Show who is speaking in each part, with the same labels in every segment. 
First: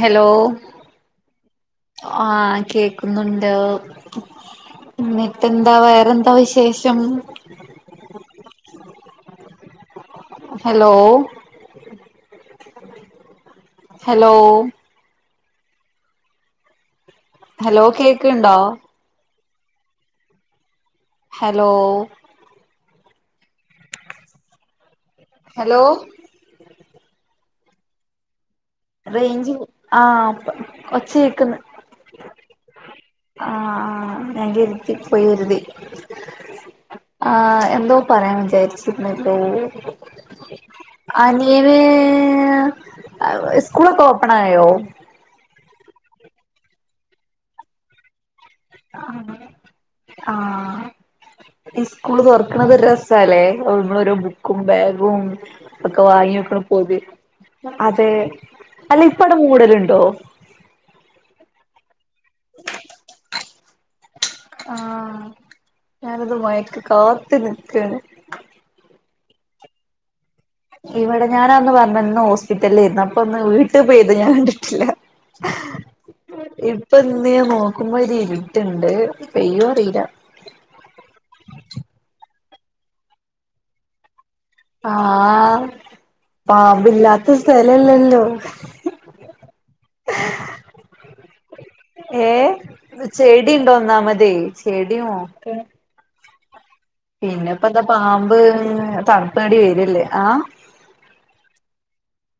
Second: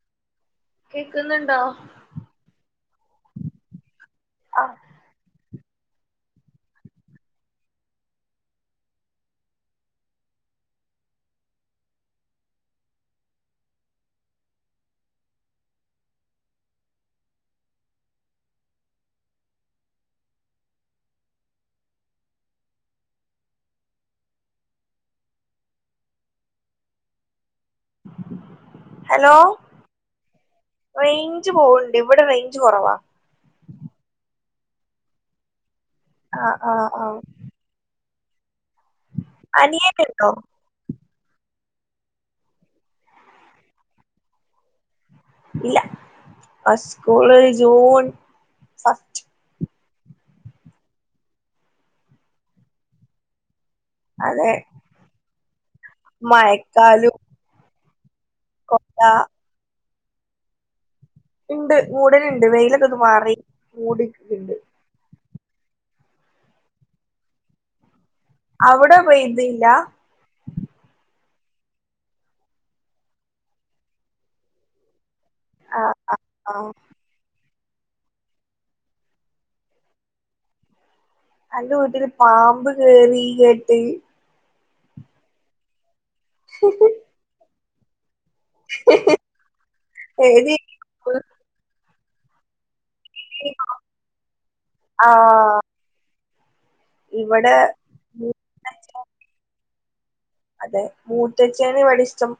Speaker 1: Hello.
Speaker 2: കേക്കുന്നുണ്ടോ
Speaker 1: ആഹ് കേക്കുന്നുണ്ടോ?
Speaker 2: ആഹ്
Speaker 1: എന്നിട്ട ന്താ വേറെന്താ വിശേഷം? ഹലോ ഹലോ ഹലോ കേക്കിൺ ണ്ടോ ഹലോ ഹലോ
Speaker 2: ഹലോ
Speaker 1: റേഞ്ചിൽ ആ പ്പ
Speaker 2: റേഞ്ച്
Speaker 1: ഒച്ചകേക്ക്ന്ന്
Speaker 2: പോവ്ണ്ട് ഇവിടെ റേഞ്ച് കൊറവാ
Speaker 1: ആഹ് ആഹ് ഞാൻ കരുതി പോയിരുതി
Speaker 2: ആ ആ
Speaker 1: ആ എന്തോ പറയാൻ വിചാരിച്ചിരുന്നല്ലോ
Speaker 2: അനിയനുണ്ടോ
Speaker 1: അനിയന് അ സ്കൂളൊക്കെ ഓപ്പൺ ആയോ
Speaker 2: ഇല്ല അ സ്കൂള് ജൂൺ ഫസ്റ്റ്
Speaker 1: ആഹ് ആഹ് ഇസ്കൂള് തൊറക്കണത് ഒരു രസാല്ലേ [unintelligible] മ്മളൊരു
Speaker 2: അതെ
Speaker 1: ബുക്കും ബാഗും ഒക്കെ വാങ്ങി വെക്ക്‌ണ് പോതി
Speaker 2: മഴക്കാലും
Speaker 1: അതെ
Speaker 2: കൊട
Speaker 1: അല്ല ഇപ്പവ്ടെ മൂടലുണ്ടോ
Speaker 2: ഇണ്ട് മൂടലിണ്ട് വെയിലൊക്കെ ഒന്ന് മാറി മൂടിട്ടിണ്ട്
Speaker 1: ആഹ് ഞാനത് മയക്ക് കാത്ത് നിക്കേണ്
Speaker 2: അവിടെ പെയിതില്ല
Speaker 1: ഇവിടെ ഞാനന്ന് പറഞ്ഞന്ന് ഹോസ്പിറ്റലേര്ന്ന് അപ്പൊ ഒന്ന് വീട്ടിൽ പെയ്ത് ഞാൻ കണ്ടിട്ടില്ല
Speaker 2: ആ ആ
Speaker 1: ഇപ്പൊ ഇന്ന് നോക്കുമ്പോ ഒരിരുട്ട്ണ്ട് പെയ്യോ അറിയില്ല
Speaker 2: അന്റെ വീട്ടില് പാമ്പ് കേറി കേട്ട്
Speaker 1: ആഹ് പാമ്പില്ലാത്ത സ്ഥലല്ലല്ലോ
Speaker 2: ഹി ഹി ഏതി
Speaker 1: ഏഹ് ചെടിണ്ടോന്നാമതെ ചെടി
Speaker 2: ആ
Speaker 1: നോക്ക്
Speaker 2: ഇവിടെ
Speaker 1: പിന്നിപ്പെന്താ പാമ്പ്
Speaker 2: മൂത്തച്ഛൻ,
Speaker 1: തണുപ്പേടിര്വേല്ലേ ആഹ്
Speaker 2: അതെ മൂത്തച്ചേണ് ഇവിടെ ഇഷ്ടം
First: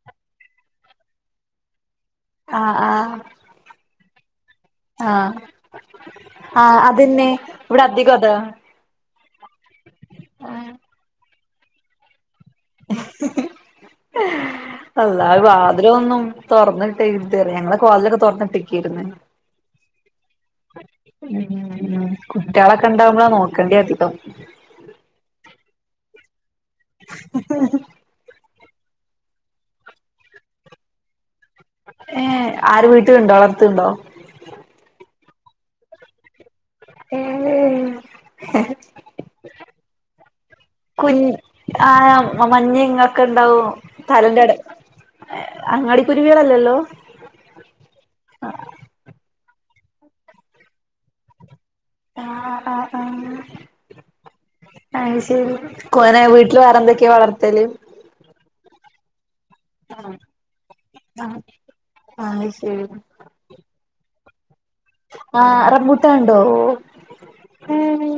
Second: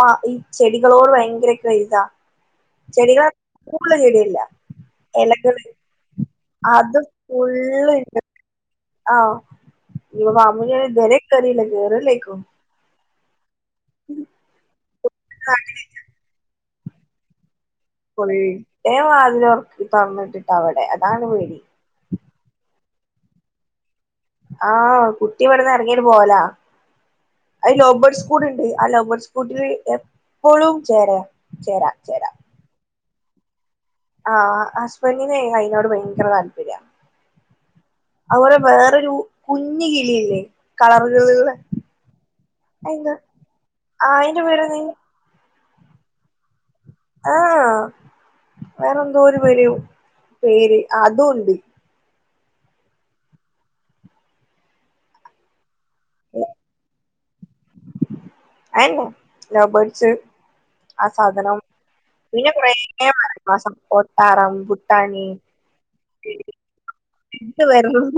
Speaker 2: പാ ഈ ചെടികളോട് ഭയങ്കര [unintelligible]
Speaker 1: ആഹ് ആഹ്
Speaker 2: ചെടികള് പൂവുള്ള ചെടിയല്ല എലകൾ
Speaker 1: ആ അതന്നെ ഇവിടെ
Speaker 2: ഫുള്ള്ണ്ട്
Speaker 1: അധികതാ
Speaker 2: ആഹ് [unintelligible] പാമ്പ് [unintelligible] ഇതുവരെ കേറില്ല കേറില്ലേക്കും
Speaker 1: അള്ളാ വാതിലോന്നും തൊറന്ന് ഇ [unintelligible] ഞങ്ങള് ഹോളിലക്കെ
Speaker 2: ഫുൾടൈം
Speaker 1: തുറന്നിട്ടിക്കെരുന്നു
Speaker 2: വാതില് തൊറക്ക് തൊറന്നിട്ടിട്ടാ അവിടെ അതാണ് പേടി
Speaker 1: ഉം കുട്ട്യാളക്കെ ണ്ടാവുമ്പോളാ നോക്കേണ്ട്യധികം
Speaker 2: ആഹ് കുട്ടി ഇവിടെന്ന് ഇറങ്ങിട്ട് പോകലാ അത് ലോബേർഡ്സ് കൂട്ണ്ട് ആ ലൗബേർഡ്സ് കൂട്ടിൽ എപ്പോഴും ചേറാ
Speaker 1: ഏഹ് ആര് വീട്ടിലുണ്ടോ വളർത്ത്ണ്ടോ
Speaker 2: ആഹ് ഹസ്ബൻഡിനെ അയ്നോട് ഭയങ്കര താല്പര്യാ
Speaker 1: ഏഹ്
Speaker 2: അതുപോലെ വേറൊരു കുഞ്ഞി കിളില്ലേ കളറ് [unintelligible]
Speaker 1: ആ മഞ്ഞ ഇങ്ങൊക്കെ ഇണ്ടാവും
Speaker 2: അയിന്റെ
Speaker 1: തലന്റെടെ
Speaker 2: പേരെന്തേനി
Speaker 1: ഏ അങ്ങാടിക്കുരുവികളല്ലല്ലോ
Speaker 2: ആഹ വേറെ എന്തോ ഒരു [unintelligible] പേര് അതുണ്ട്
Speaker 1: ആഹ് ആഹ് ആ അയ്ശെരി [unintelligible] വീട്ടില് വേറെ എന്തൊക്കെയ വളർത്തല്
Speaker 2: അയന്നെ ലൗബേർഡ്സ് ആ സാധനം
Speaker 1: അത്
Speaker 2: പിന്നെ കുറേ [unintelligible]
Speaker 1: ശരി
Speaker 2: [unintelligible] സപ്പോട്ട റംബൂട്ട്
Speaker 1: ആഹ് റംബുട്ടാൻ ഇൻണ്ടോ
Speaker 2: ഇത്
Speaker 1: ഏഹ്
Speaker 2: വരുന്നത്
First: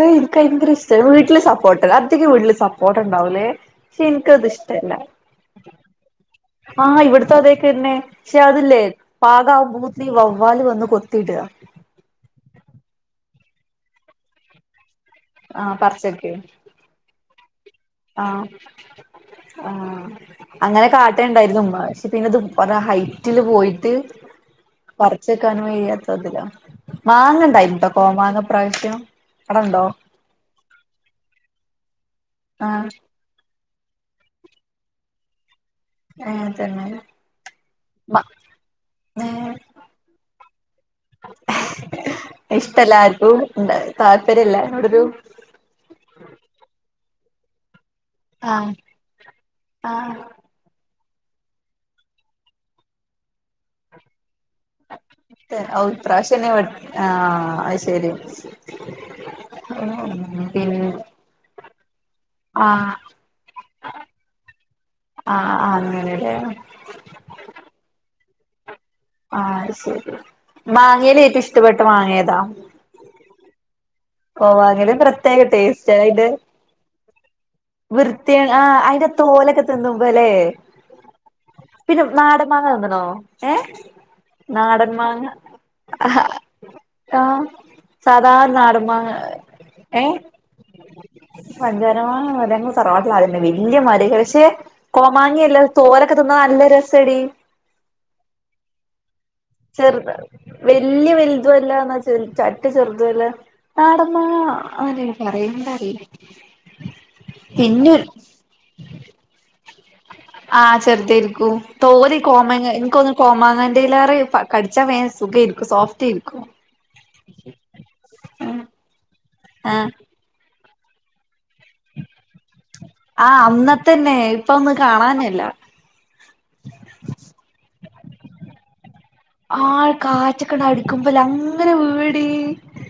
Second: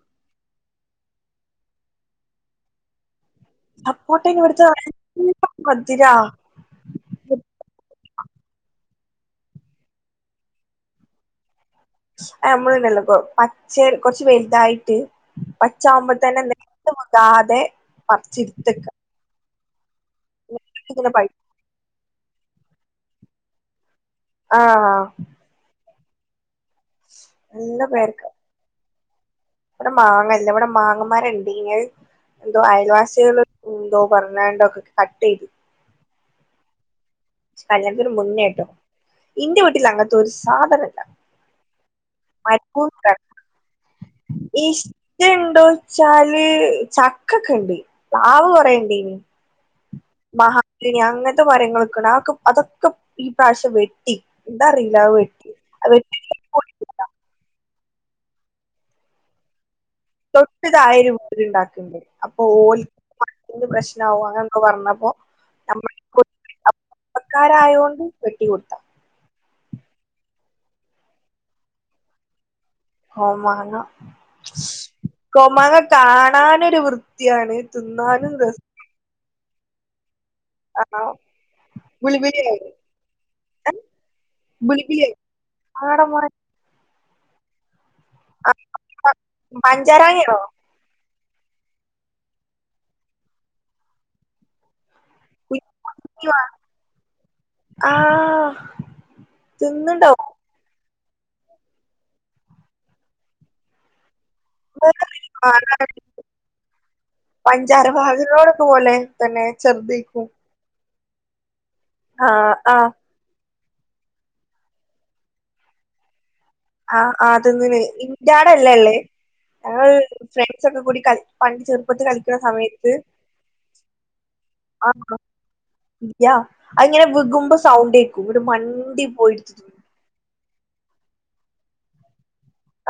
Speaker 1: ഏഹ് എനിക്ക് ഭയങ്കര ഇഷ്ട വീട്ടില് സപ്പോർട്ട് അധിക വീട്ടില് സപ്പോർട്ട്ണ്ടാവൂലേ
Speaker 2: സപ്പോട്ട ഇവിടുത്തെ നല്ല മധുരാ
Speaker 1: ആഹ് ഇവിടത്ത അതേക്കന്നെ പക്ഷെ അതില്ലേ പാകാകുമ്പത്തിന് വവ്വാല് വന്ന് കൊത്തിയിടുക
Speaker 2: ആ നമ്മള്ടള്ളപ്പോ ഉള്ളപ്പോ. പച്ചയിൽ കൊറച്ച് വല്തായിട്ട്
Speaker 1: ആ
Speaker 2: പച്ച
Speaker 1: പറിച്ചൊക്കെ
Speaker 2: ആവുമ്പേത്തന്നെ എന്ത [unintelligible]
Speaker 1: ആഹ് ആഹ് അങ്ങനെ
Speaker 2: ഇങ്ങനെ
Speaker 1: കാട്ടെൽ
Speaker 2: പഴു
Speaker 1: ഉണ്ടായിരുന്നു ഉമ്മാ പിന്നെ ഇതും കുറെ ഹൈറ്റില് പോയിട്ട്
Speaker 2: ആഹ്
Speaker 1: പറച്ച് എട്ക്കാനും വെയ്യാത്തതിലാ മാങ്ങ ഇണ്ടായിനി
Speaker 2: നല്ല
Speaker 1: ട്ടൊ കോമാങ്ങ ഇപ്രാവ്ശ്യം
Speaker 2: ഇബടെ മാങ്ങ ഇല്ല ഇബടെ മാങ്ങമാരം ഇണ്ടെയ്നി അഹ് എന്തോ
Speaker 1: ആഹ്
Speaker 2: അയൽവാസെൾ എന്തോ പർണാണ്ട് ഒക്കെ കട്ട് ചെയ്തു.
Speaker 1: ഏഹ് തെന്നെ?
Speaker 2: കല്യാണ്ത്തിന് മുന്നെട്ടോ.
Speaker 1: ഏഹ്
Speaker 2: ഇന്റെ വീട്ടിൽ അങ്ങത്തെ ഒര് സാധനം ഇല്ല
Speaker 1: ഇഷ്ടല്ല ആർക്കും
Speaker 2: [unintelligible]
Speaker 1: താല്പര്യല്ല എന്നോടൊരു
Speaker 2: ഇഷ്ടം ഇണ്ടോ ച്ചാല് ചക്ക ഒക്കെ ഇണ്ട് പാവ്ല്
Speaker 1: ആഹ്
Speaker 2: കൊറെ ഇണ്ടെയ്നി
Speaker 1: ആഹ്
Speaker 2: മഹാഗണി അങ്ങൻത്തെ മരങ്ങളൊക്കെ ഇണ്ട്. അയൊക്കെ അതൊക്കെ ഇപ്രാവശ്യം വെട്ടി. എന്താ അറീലാ അഹ് വെ
Speaker 1: ഔ ഇപ്രാവശ്യം എന്നെം വെട് ആഹ് അഹ് ശരി.
Speaker 2: തൊട്ട് താഴെ
Speaker 1: പിന്നെ
Speaker 2: അയിന്റെ മുമ്പ്ൽ ഇണ്ടാക്ക്ണ്ട് അപ്പ ഓൽക്ക്
Speaker 1: ആഹ്
Speaker 2: [unintelligible] പ്രശ്നവൊ അങ്ങനെ എന്തോ പറഞ്ഞപ്പോ നമ്മളെക്ക് [unintelligible]
Speaker 1: ഏഹ്
Speaker 2: കുടുംബക്കാരായോണ്ട് വെട്ടിക്കൊട്ത്താ.
Speaker 1: ആഹ് അഹ് ശരി മാങ്ങെൽ ഏറ്റവും ഇഷ്ടപ്പെട്ട മാങ്ങ ഏതാ?
Speaker 2: കോമാങ്ങാ.
Speaker 1: കോവാങ്ങേല് പ്രത്യേക
Speaker 2: കോമാങ്ങ
Speaker 1: ടേസ്റ്റ് അതിന്റെ
Speaker 2: കാണാനൊരു വൃത്തിയാണ്
Speaker 1: വൃത്തി
Speaker 2: തിന്നാനും രസ
Speaker 1: ആഹ് അയിന്റെ തോൽ ഒക്കെ തിന്നുമ്പം ലെ?
Speaker 2: രസാണ്
Speaker 1: പിന്നെ
Speaker 2: ബിളിബിളിയായി
Speaker 1: നാടൻമാങ്ങാ തിന്ന്ണോ? ഏഹ് നാടൻ
Speaker 2: ബിളിബിളിയായി
Speaker 1: മാങ്ങാ
Speaker 2: ആട മാ
Speaker 1: ആഹാ ആഹ് സാധാ നാടൻ മാങ്ങ
Speaker 2: പഞ്ചാര മാങ്ങ ആണോ?
Speaker 1: പഞ്ചാരമാങ്ങാ മരം ഞങ്ങളെ തറവാട്ടിൽ ആദ്യം ഇണ്ടായിനി വെല്ല്യ മരം എയ്ക്കാരം പക്ഷേ കോമാങ്ങ അല്ല തോലൊക്കെ തിന്നാൻ നല്ല രസാ എടി.
Speaker 2: ആഹ്
Speaker 1: ചെറുത് വെല്ല്യ വെൽതും അല്ല ഇന്നാ ചെറ് ചറ്റ ചെറ്തും അല്ല നാടൻ മാങ്ങാ
Speaker 2: [unintelligible] പഞ്ചാര
Speaker 1: പിന്നെ
Speaker 2: മാങ്ങകളെ ഒക്കെ പോലെ തെന്നെ ചെർതെയ്ക്കും
Speaker 1: ആഹ് ചെറ്തെയ്രിക്കും. തോല് കോമാങ്ങ
Speaker 2: ആ
Speaker 1: ഇൻക്ക് തോന്ന് കോമാങ്ങന്റെലെയ്റെ കടിച്ചാ വേം സുഖെയ്ര്ക്കും സോഫ്റ്റ് എയ്ര്ക്കും
Speaker 2: ആഹ് ആഹ് തിന്ന്ണ് ഇന്റാടെ അല്ല ഇള്ളെയ്
Speaker 1: ആഹ്
Speaker 2: ഞങ്ങൾ ഫ്രണ്ട്സ് ഒക്കെ കൂടി കളി പണ്ട് ചെറുപ്പെത്ത് കളിക്ക്ണ സമയ
Speaker 1: ആഹ് അന്നത്തെ എന്നെ ഇപ്പം ഒന്ന് കാണാന്നെ ഇല്ലാ
Speaker 2: യാ അഹ് ഇങ്ങനെ വിഗുംമ്പം സൗണ്ടെക്കും ഇന്നെട്ട് മണ്ടി പോയിട്ട് തിന്നും
Speaker 1: ആഹ് കാറ്റൊക്കെ അടിക്കുമ്പം ലെ അങ്ങനെ വീഴും എടി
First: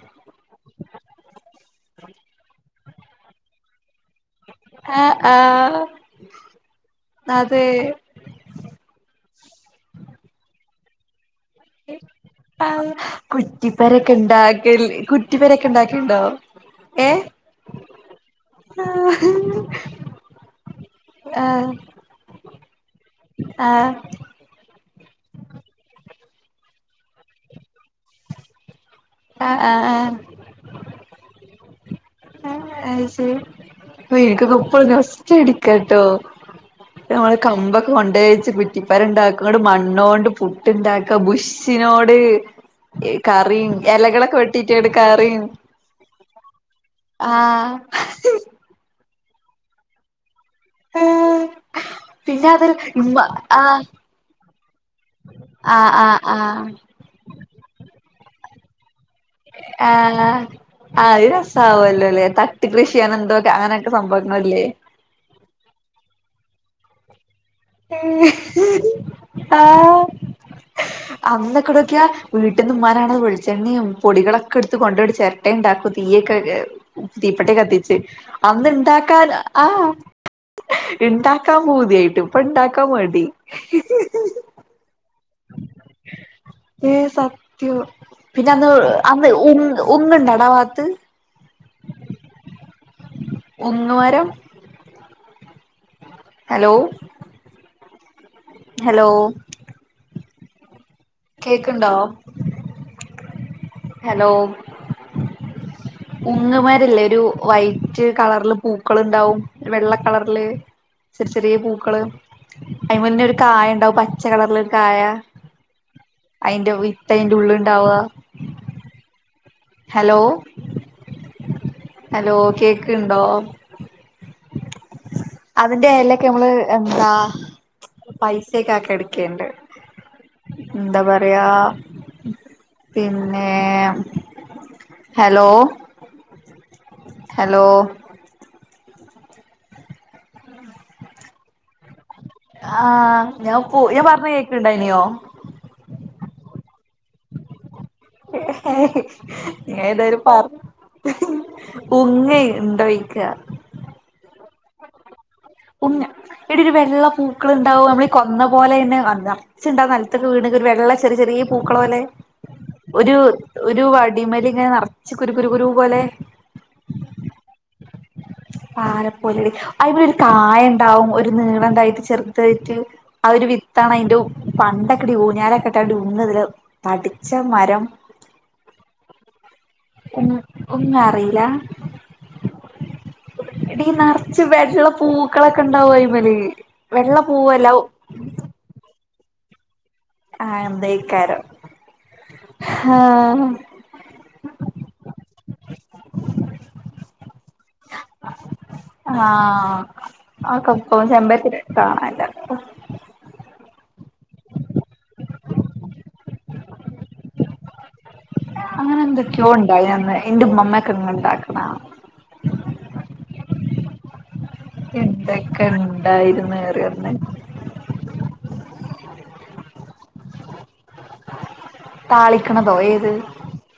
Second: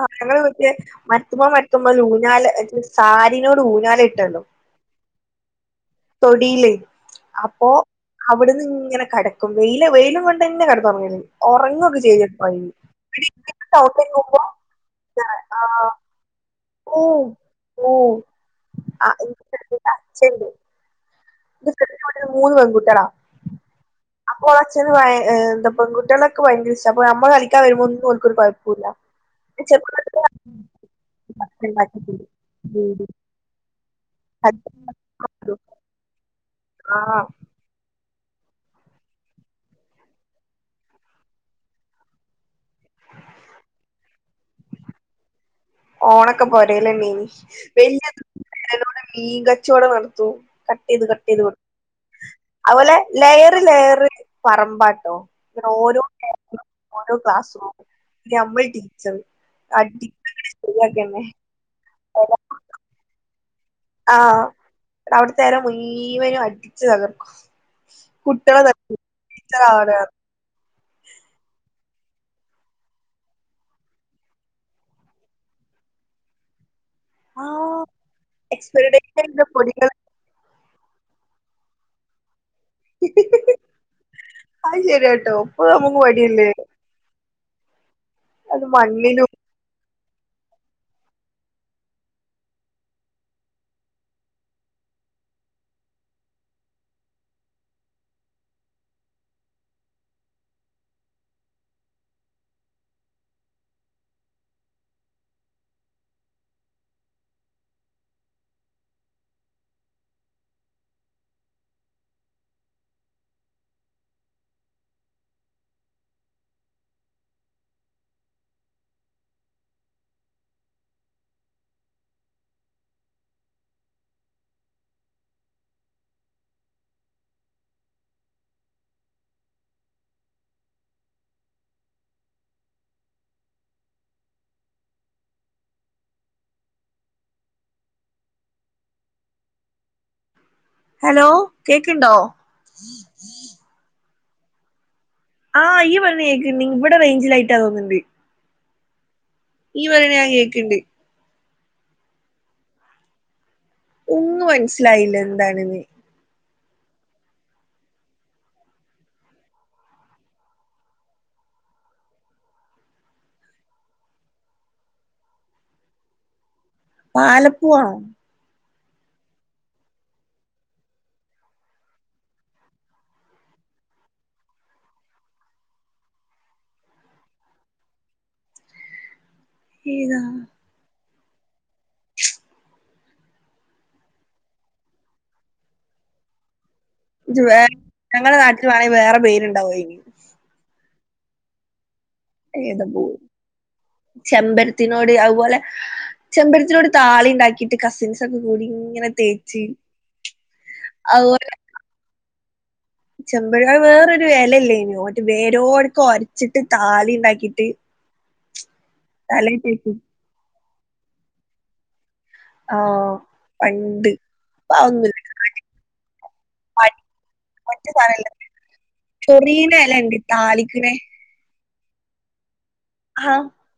Speaker 2: ആഹ് ഞങ്ങളെ വീട്ടൽ മര്ത്ത്മ്മെ മര്ത്ത്മ്മെൽ ഉഞ്ഞാൽ അത് സാരി നോട് ഉഞ്ഞാൽ കെട്ടോല്ലോ
Speaker 1: ആഹ് ആഹ്
Speaker 2: തൊടിയിൽ
Speaker 1: അതെ
Speaker 2: അപ്പൊ അവ്ട്ന്ന് ഇങ്ങനെ കടക്കും. വെയിൽ വെയിലും കൊണ്ട് എന്നെ കടന്ന് ഒറങ്ങെൽ. ഒറങ്ങൊക്കെ ചെയ്യും
Speaker 1: ആഹ് കുറ്റിപ്പെരൊക്കെ ഇണ്ടാക്കല്
Speaker 2: [unintelligible]
Speaker 1: കുറ്റിപ്പെരൊക്കെ
Speaker 2: ആഹ്
Speaker 1: ഇണ്ടാക്കല്ണ്ടോ
Speaker 2: ഓഹ്
Speaker 1: ഏഹ്
Speaker 2: ഓഹ് [unintelligible]
Speaker 1: ആഹ്
Speaker 2: [unintelligible] മൂന്ന് പെങ്കുട്ടിയാളാ.
Speaker 1: ആഹ്
Speaker 2: അപ്പ ഓളെ അച്ഛെന് ഭയ ഏഹ് എന്താ പെങ്കുട്ടിയാളൊക്കെ ഭയങ്കര ഇഷ്ടാ. അപ്പ ഞമ്മെൾ കളിക്കാൻ വെരുമ്പം ഒന്നും ഓൽക്കൊരു കൊഴപ്പും ഇല്ല.
Speaker 1: ആഹ് ആഹ്
Speaker 2: [unintelligible] ഉം
Speaker 1: [unintelligible] നൊസ്റ്റു
Speaker 2: തൊട്ടേ
Speaker 1: ഇട്ക്ക ട്ടോ
Speaker 2: ആ
Speaker 1: ഇന്നെട്ട് നമ്മെൾ കമ്പ് കൊണ്ടോയ് വെച്ച് കുറ്റിപ്പെര ഇണ്ടാക്കും ഇന്നെട്ട് മണ്ണോണ്ട് പുട്ട് ഇണ്ടാക്കാ ബുഷിനോട് കറിം എലകളൊക്കെ വെട്ടിട്ടാണ്ട് കറിം
Speaker 2: ഓണൊക്കെ പോരേലെന്നേനി
Speaker 1: ആഹ്
Speaker 2: [unintelligible] ടെ മീൻ കച്ചോടം നടത്തൂ കട്ടെയ്ത് കട്ടെയ്ത്
Speaker 1: ഏഹ്
Speaker 2: കൊട്
Speaker 1: പിന്നെ അതിൽ
Speaker 2: അത്പോലെ
Speaker 1: ഉമ്മ
Speaker 2: ലെയെറ്
Speaker 1: ആഹ്
Speaker 2: ലെയെറ് പറമ്പാട്ടോ ങ്ങട്ടാേരോ
Speaker 1: ആഹ് ആഹ്
Speaker 2: ലെയറ്ലും
Speaker 1: ആഹ്
Speaker 2: ഓരോ ക്ലാസ്സ് റൂം ന്നെ ഞമ്മളീ ടീ
Speaker 1: ആഹ്
Speaker 2: ശരിയാക്കന്നെ
Speaker 1: അത് രസാവല്ലാെലേ തട്ട് കൃഷിയാണ് ണ്ടോക്ക ആന
Speaker 2: ആഹ് അവ്ട്ത്തെര മുയ്‌വെനും അടിച്ച് തകർക്കും കുട്ട്യോളെ ത [unintelligible] ടീച്ചറാ പറ്യാന്ന്
Speaker 1: അന്നൊക്കെടാേക്ക്യാ വീട്ട്ന്ന് ഇമ്മാനാണാതെ വെൾച്ചെണ്ണിയും പൊടികളൊക്കെട്ത്ത് കൊണ്ട്‌രൊര് ചെരെ ട്ടേണ്ടാക്കും തീയൊക്കെ തീപ്പെട്ടി
Speaker 2: ആഹ്
Speaker 1: കത്തിച്ച് അന്ന് ണ്ടാക്കാൻ
Speaker 2: എക്സ്പെരിമെന്റ്
Speaker 1: ആഹ്
Speaker 2: പൊടികൾ
Speaker 1: ഇണ്ടാക്കാം പൂത്യായിട്ട് ഇപ്പം ഇണ്ടാക്കാം മടി
Speaker 2: അത്‌ ശെര്യാട്ടോ ഇപ്പൊ നമുക്ക് മട്യെല്ലേ
Speaker 1: ഏഹ് സത്യം പിന്നെ അന്ന്
Speaker 2: മണ്ണിലും
Speaker 1: അന്ന് ഉങ്ങ് ഉങ്ങ്ണ്ടടാ ഭാത്ത് ഉങ്ങ് മരം ഹെലോ ഹെലോ കേക്ക്ൺണ്ടോ ഹെലോ ഉങ്ങ് മാല്ലേ ഒരു വൈറ്റ് കളർല് പൂക്കള്ണ്ടാവും ഒര് വെള്ള കളർല് ചെറ് ചെറ്യേ പൂക്കള് അയ്മന്നെ ഒര് കായണ്ടാവും പച്ച കളറില്ലാെര് കായാ അയ്ന്റെ വിത്തയ്ന്റെ ഉള്ള്ണ്ടാവ ഹെലോ ഹെലോ കേക്ക്ണ്ടോ അതിന്റെ ഏലെക്കെ അമ്മള് എന്താ പൈസെക്കെ ആക്കി എട്ക്കേണ്ട് ന്താ പറയാ പിന്നേ ഹെലോ ഹെലോ
Speaker 2: ഹെലോ കേക്ക്ണ്ടോ
Speaker 1: ആഹ് ഞാൻ പോ ഞാൻ പർഞ്ഞെ കേക്ക്ണ്ടായ്ന്യോ
Speaker 2: ആഹ് ഇയ്യ് പറീണേ കേക്ക്ണ്ട് ഇ ഇബ്ടെ റെയ്ഞ്ചില്ലായിട്ടാ തോന്ന്ണ്ട്
Speaker 1: ഞാ
Speaker 2: ഇയ്യ് പറയണ
Speaker 1: ഏതെയാലും
Speaker 2: ഞാൻ
Speaker 1: പർ
Speaker 2: കേക്ക്ണ്ട്
Speaker 1: ഉങ്ങേ ഇണ്ടോയ്ക്കാ
Speaker 2: ഉങ്ങ് മൻസ്സിലായില്ല എന്താണ്ന്ന്
Speaker 1: ഉങ്ങ് എടീ ഒരു വെള്ള പൂക്കള്ണ്ടാവും നമ്മളീ കൊന്ന പോലെയെന്നെ അതാ ജെന്താ നെൽത്ത്ക്ക് വീണ്ക് ഒര് വെള്ള ചെറി ചെറ്യെ പൂക്കളാേലെ ഒരു ഒരു വടിമല്ങ്ങെനെ നർച്ച് കുരു കുരു കുരൂ പോലെ
Speaker 2: പാലപ്പൂവാണോ
Speaker 1: പാലപ്പൂവല്ലെടി അയ്മലൊര് കായ ണ്ടാവും ഒരു നീളണ്ടായ്ട്ട് ചെർതയ്ട്ട് അതൊര് വിത്താണ് അയ്ന്റെ പണ്ടൊക്കെടി ഊഞ്ഞാലൊക്കെട്ടാണ്ട് ഉങ്ങ്തില് തടിച്ച മരം
Speaker 2: ഏതാ
Speaker 1: ഉം ഉങ്ങറീലാ എടീ നർച്ച് വെള്ള പൂക്കളൊക്കെണ്ടാവും അയ്മല്
Speaker 2: ജ് വേ ഞങ്ങളെ നാട്ടില് വാണെ വേറെ പേര്ണ്ടാവും അയ്ന്
Speaker 1: ആഹ് അതെയ്ക്കാരം
Speaker 2: ഏത് പൂ ചെമ്പര്ത്തിനോട് അത്പോലെ ചെമ്പര്ത്തിനോട് താളിണ്ടാക്കീട്ട് കസിൻസാെക്കെ കൂടിങ്ങ്
Speaker 1: ആഹ് അതൊക്കെക്കോ ചെമ്പര്ത്തി കാണല്ലവ്ടെ
Speaker 2: ചെമ്പഴക അത് വേറൊരു എലല്ലേന്യോ ത് വേരോട്ക്കാെര്ച്ച്ട്ട് താലിണ്ടാക്കിട്ട്
Speaker 1: അങ്ങെനെന്തൊക്ക്യോ ണ്ടായിനന്ന് എന്റെ ഉമ്മമ്മക്കെങ്ങ് ഇണ്ടാക്ക്ണ കാണാ
Speaker 2: ആഹ് പണ്ട് അതൊന്നുമില്ല
Speaker 1: എന്തൊക്കെണ്ടായ്ര്ന്ന് അറ്യോന്ന്
Speaker 2: മറ്റുസാനല്ല ചൊറീണെലെണ്ട് താളിക്ക്ണെ
Speaker 1: താളിക്കണതോ, ഏത്?
Speaker 2: ആ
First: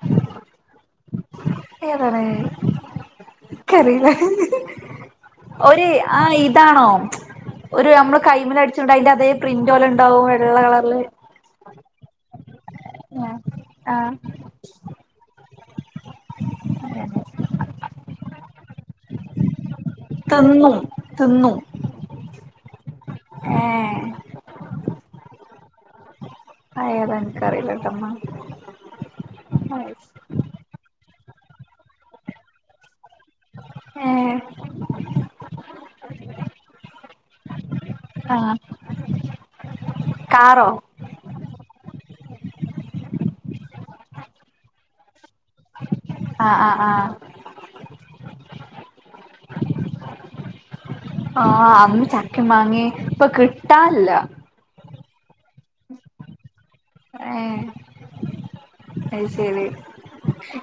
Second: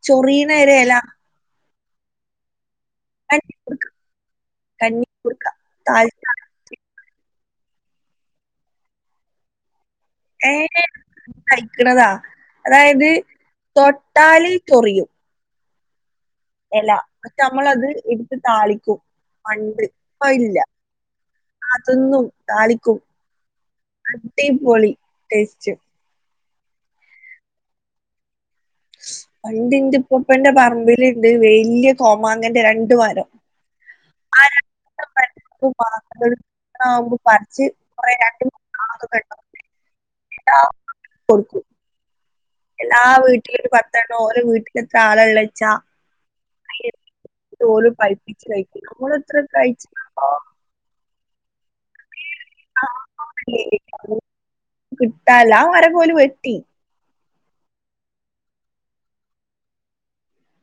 Speaker 2: ചൊറീന ഒരെല,
Speaker 1: ഏതാണ്?
Speaker 2: കഞ്ഞിക്കൂർക്ക
Speaker 1: ക്കറില്ല,
Speaker 2: കഞ്ഞിക്കൂർക്ക
Speaker 1: ഒര് ആ
Speaker 2: താളിക്ക
Speaker 1: ഇതാണോ? ഒരു നമ്മള് കൈമലടിച്ചിണ്ട അതിന്റെ അതേ പ്രിന്റ് പോലെണ്ടാവും വെള്ള കളറില്,
Speaker 2: കഴിക്കുന്നതാ അതായത്
Speaker 1: ആഹ്
Speaker 2: തൊട്ടാല് ചൊറിയും, എല പക്ഷ നമ്മളത് എടുത്ത് താളിക്കും പണ്ട്, പ്പഅയ്ല്ല.
Speaker 1: തിന്നും തിന്നും
Speaker 2: തിന്നും താളിക്കും,
Speaker 1: ഏഹ്
Speaker 2: അടിപൊളി ടെസ്റ്റ്‌,
Speaker 1: അയേതാ എനിക്കറില്ലട്ടോ ന്നാ,
Speaker 2: പണ്ട്, ന്റെപ്പ്പന്റെ പറമ്പിൽണ്ട് വലിയ കോമാങ്ങന്റെ രണ്ട് മരം,
Speaker 1: ഏ ഹ്,
Speaker 2: മാങ്ങകൾ ഇണ്ടാവുമ്പോ പറിച്ച് [unintelligible]
Speaker 1: ആഹ്
Speaker 2: കുറെ
Speaker 1: കാറോ
Speaker 2: [unintelligible] കൊടുക്കൂ [inaudible] എല്ലാ വീട്ടിലും ഒര് പത്തെണ്ണം ഓരോ വീട്ടില എത്ര ആളെള്ള വെച്ചാ,
Speaker 1: ആഹ് ആഹ് ആഹ്,
Speaker 2: ഓലും പഴിപ്പിച്ച് കഴിക്കും. ഓലെത്ര കഴിച്ചുക്കുന്നോ,
Speaker 1: ആഹ്, അന്ന് ചക്കേം മാങ്ങേ ഇപ്പൊ കിട്ടാൻല്ല,
Speaker 2: കിട്ടാൻല്ല, ആ മരം ഓല് വെട്ടി,
Speaker 1: ഏഹ്, അയ് ശെരി,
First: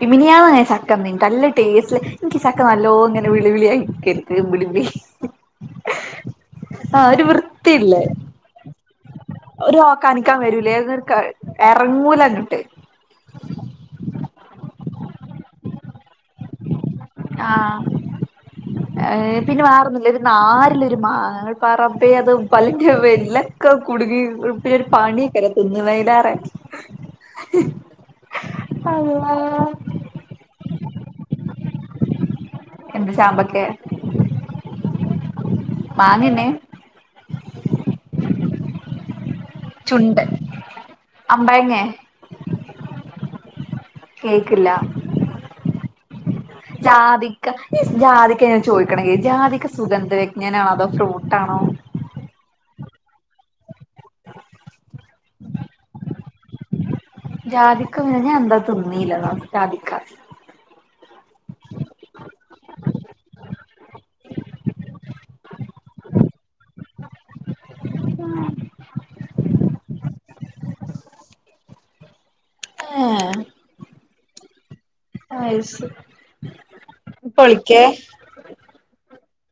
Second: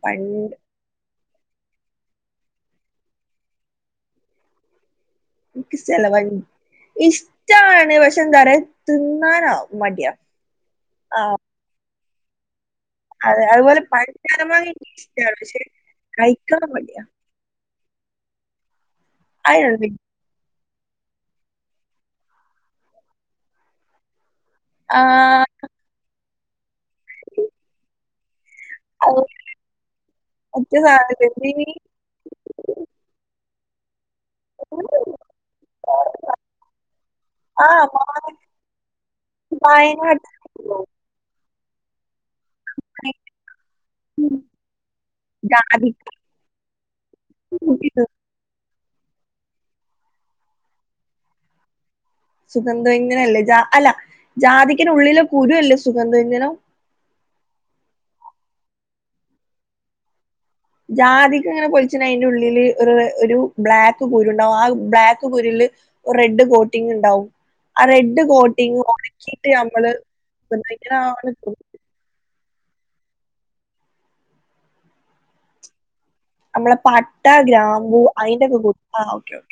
Speaker 2: പണ്ട്
Speaker 1: മിനിയാന്നെങ്ങാൻ ചക്ക ന്നീന് നല്ല ടേസ്റ്റ്. എനിക്ക് ചക്ക നല്ലോ ഇങ്ങനെ വിളുവിളി ആയി ക്കരുത് വിളിവിളി, മ്പി
Speaker 2: എനിക്ക് ഇഷ്ടല്ല പയ്,
Speaker 1: വൃത്തിയില്ല
Speaker 2: ഇഷ്ടാണ് പക്ഷെ എന്താ പറ തി
Speaker 1: ഒരു ഓകാനിക്കാൻ വരൂലേ ഇറങ്ങൂലങ്ങിട്ട്,
Speaker 2: അതെ, അതുപോലെ പഞ്ചാരമാങ്ങ ഇങ്കി ഇഷ്ടാണ്. പക്ഷെ കഴിക്കാൻ മടിയാ,
Speaker 1: ആഹ്, ഏ പിന്നെ
Speaker 2: അയിനുണ്ട്
Speaker 1: വേറൊന്നില്ലേ? നാ രിലൊരു മാങ്ങ. ന്റെ റമ്പേ അത്പല്ലിന്റെ വെര്ല്ലൊക്കെ കുടുങ്ങി, പിന്നെ ഒരു
Speaker 2: ആ
Speaker 1: പണിയക്കരം തിന്ന്ന്നയ്ലാറ, അല്ലാഹ്,
Speaker 2: മറ്റുസാനം ചേമ്മീ
Speaker 1: എന്ത് ചാമ്പക്കെ?
Speaker 2: ഉ
Speaker 1: മാങ്ങെന്നെ,
Speaker 2: ആഹ് മാങ്ങന്നെ,
Speaker 1: ചുണ്ടൻ, അമ്പഴങ്ങേ, കേക്കില്ല,
Speaker 2: ജാതിക്ക
Speaker 1: ജാതിക്ക. ഈ
Speaker 2: കൂട്ടിട്ട്
Speaker 1: ജാതിക്ക ഞാൻ ചോദിക്കണമെങ്ക ജാതിക്ക സുഗന്ധവ്യജ്ഞാനാണോ അതോ ഫ്രൂട്ടാണോ?
Speaker 2: സുഗന്ധവഞ്ജന അല്ലേ. അല്ല ജാതിക്കനുള്ളിലെ കുരു അല്ലേ സുഗന്ധവ്യഞ്ജനം,
Speaker 1: ജാധിക്ക ങ്ങിനാ എന്താ തിന്നീല്ല ജാധിക്കാ,
Speaker 2: ജാതിക്കങ്ങനെ പൊലിച്ച്ണതിന്റെ ഉള്ളില് ഒരു ഒരു ബ്ലാക്ക് കുരു ണ്ടാവും ആ ബ്ലാക്ക് കുരില്, ഒരു റെഡ് കോട്ട് ങ്ണ്ടാവും. ആ റെഡ് കോട്ടിങ് ഒണക്കിയിട്ട് അമ്മള് നന്നായിട്ട്..
Speaker 1: ഏഹ്, അയ് ശെരി,
Speaker 2: നമ്മളെ പട്ട, ഗ്രാമ്പു അയിന്റെക്കെ കൂടുത്തില് ആഹ് ഓക്കേ ഓക്കേ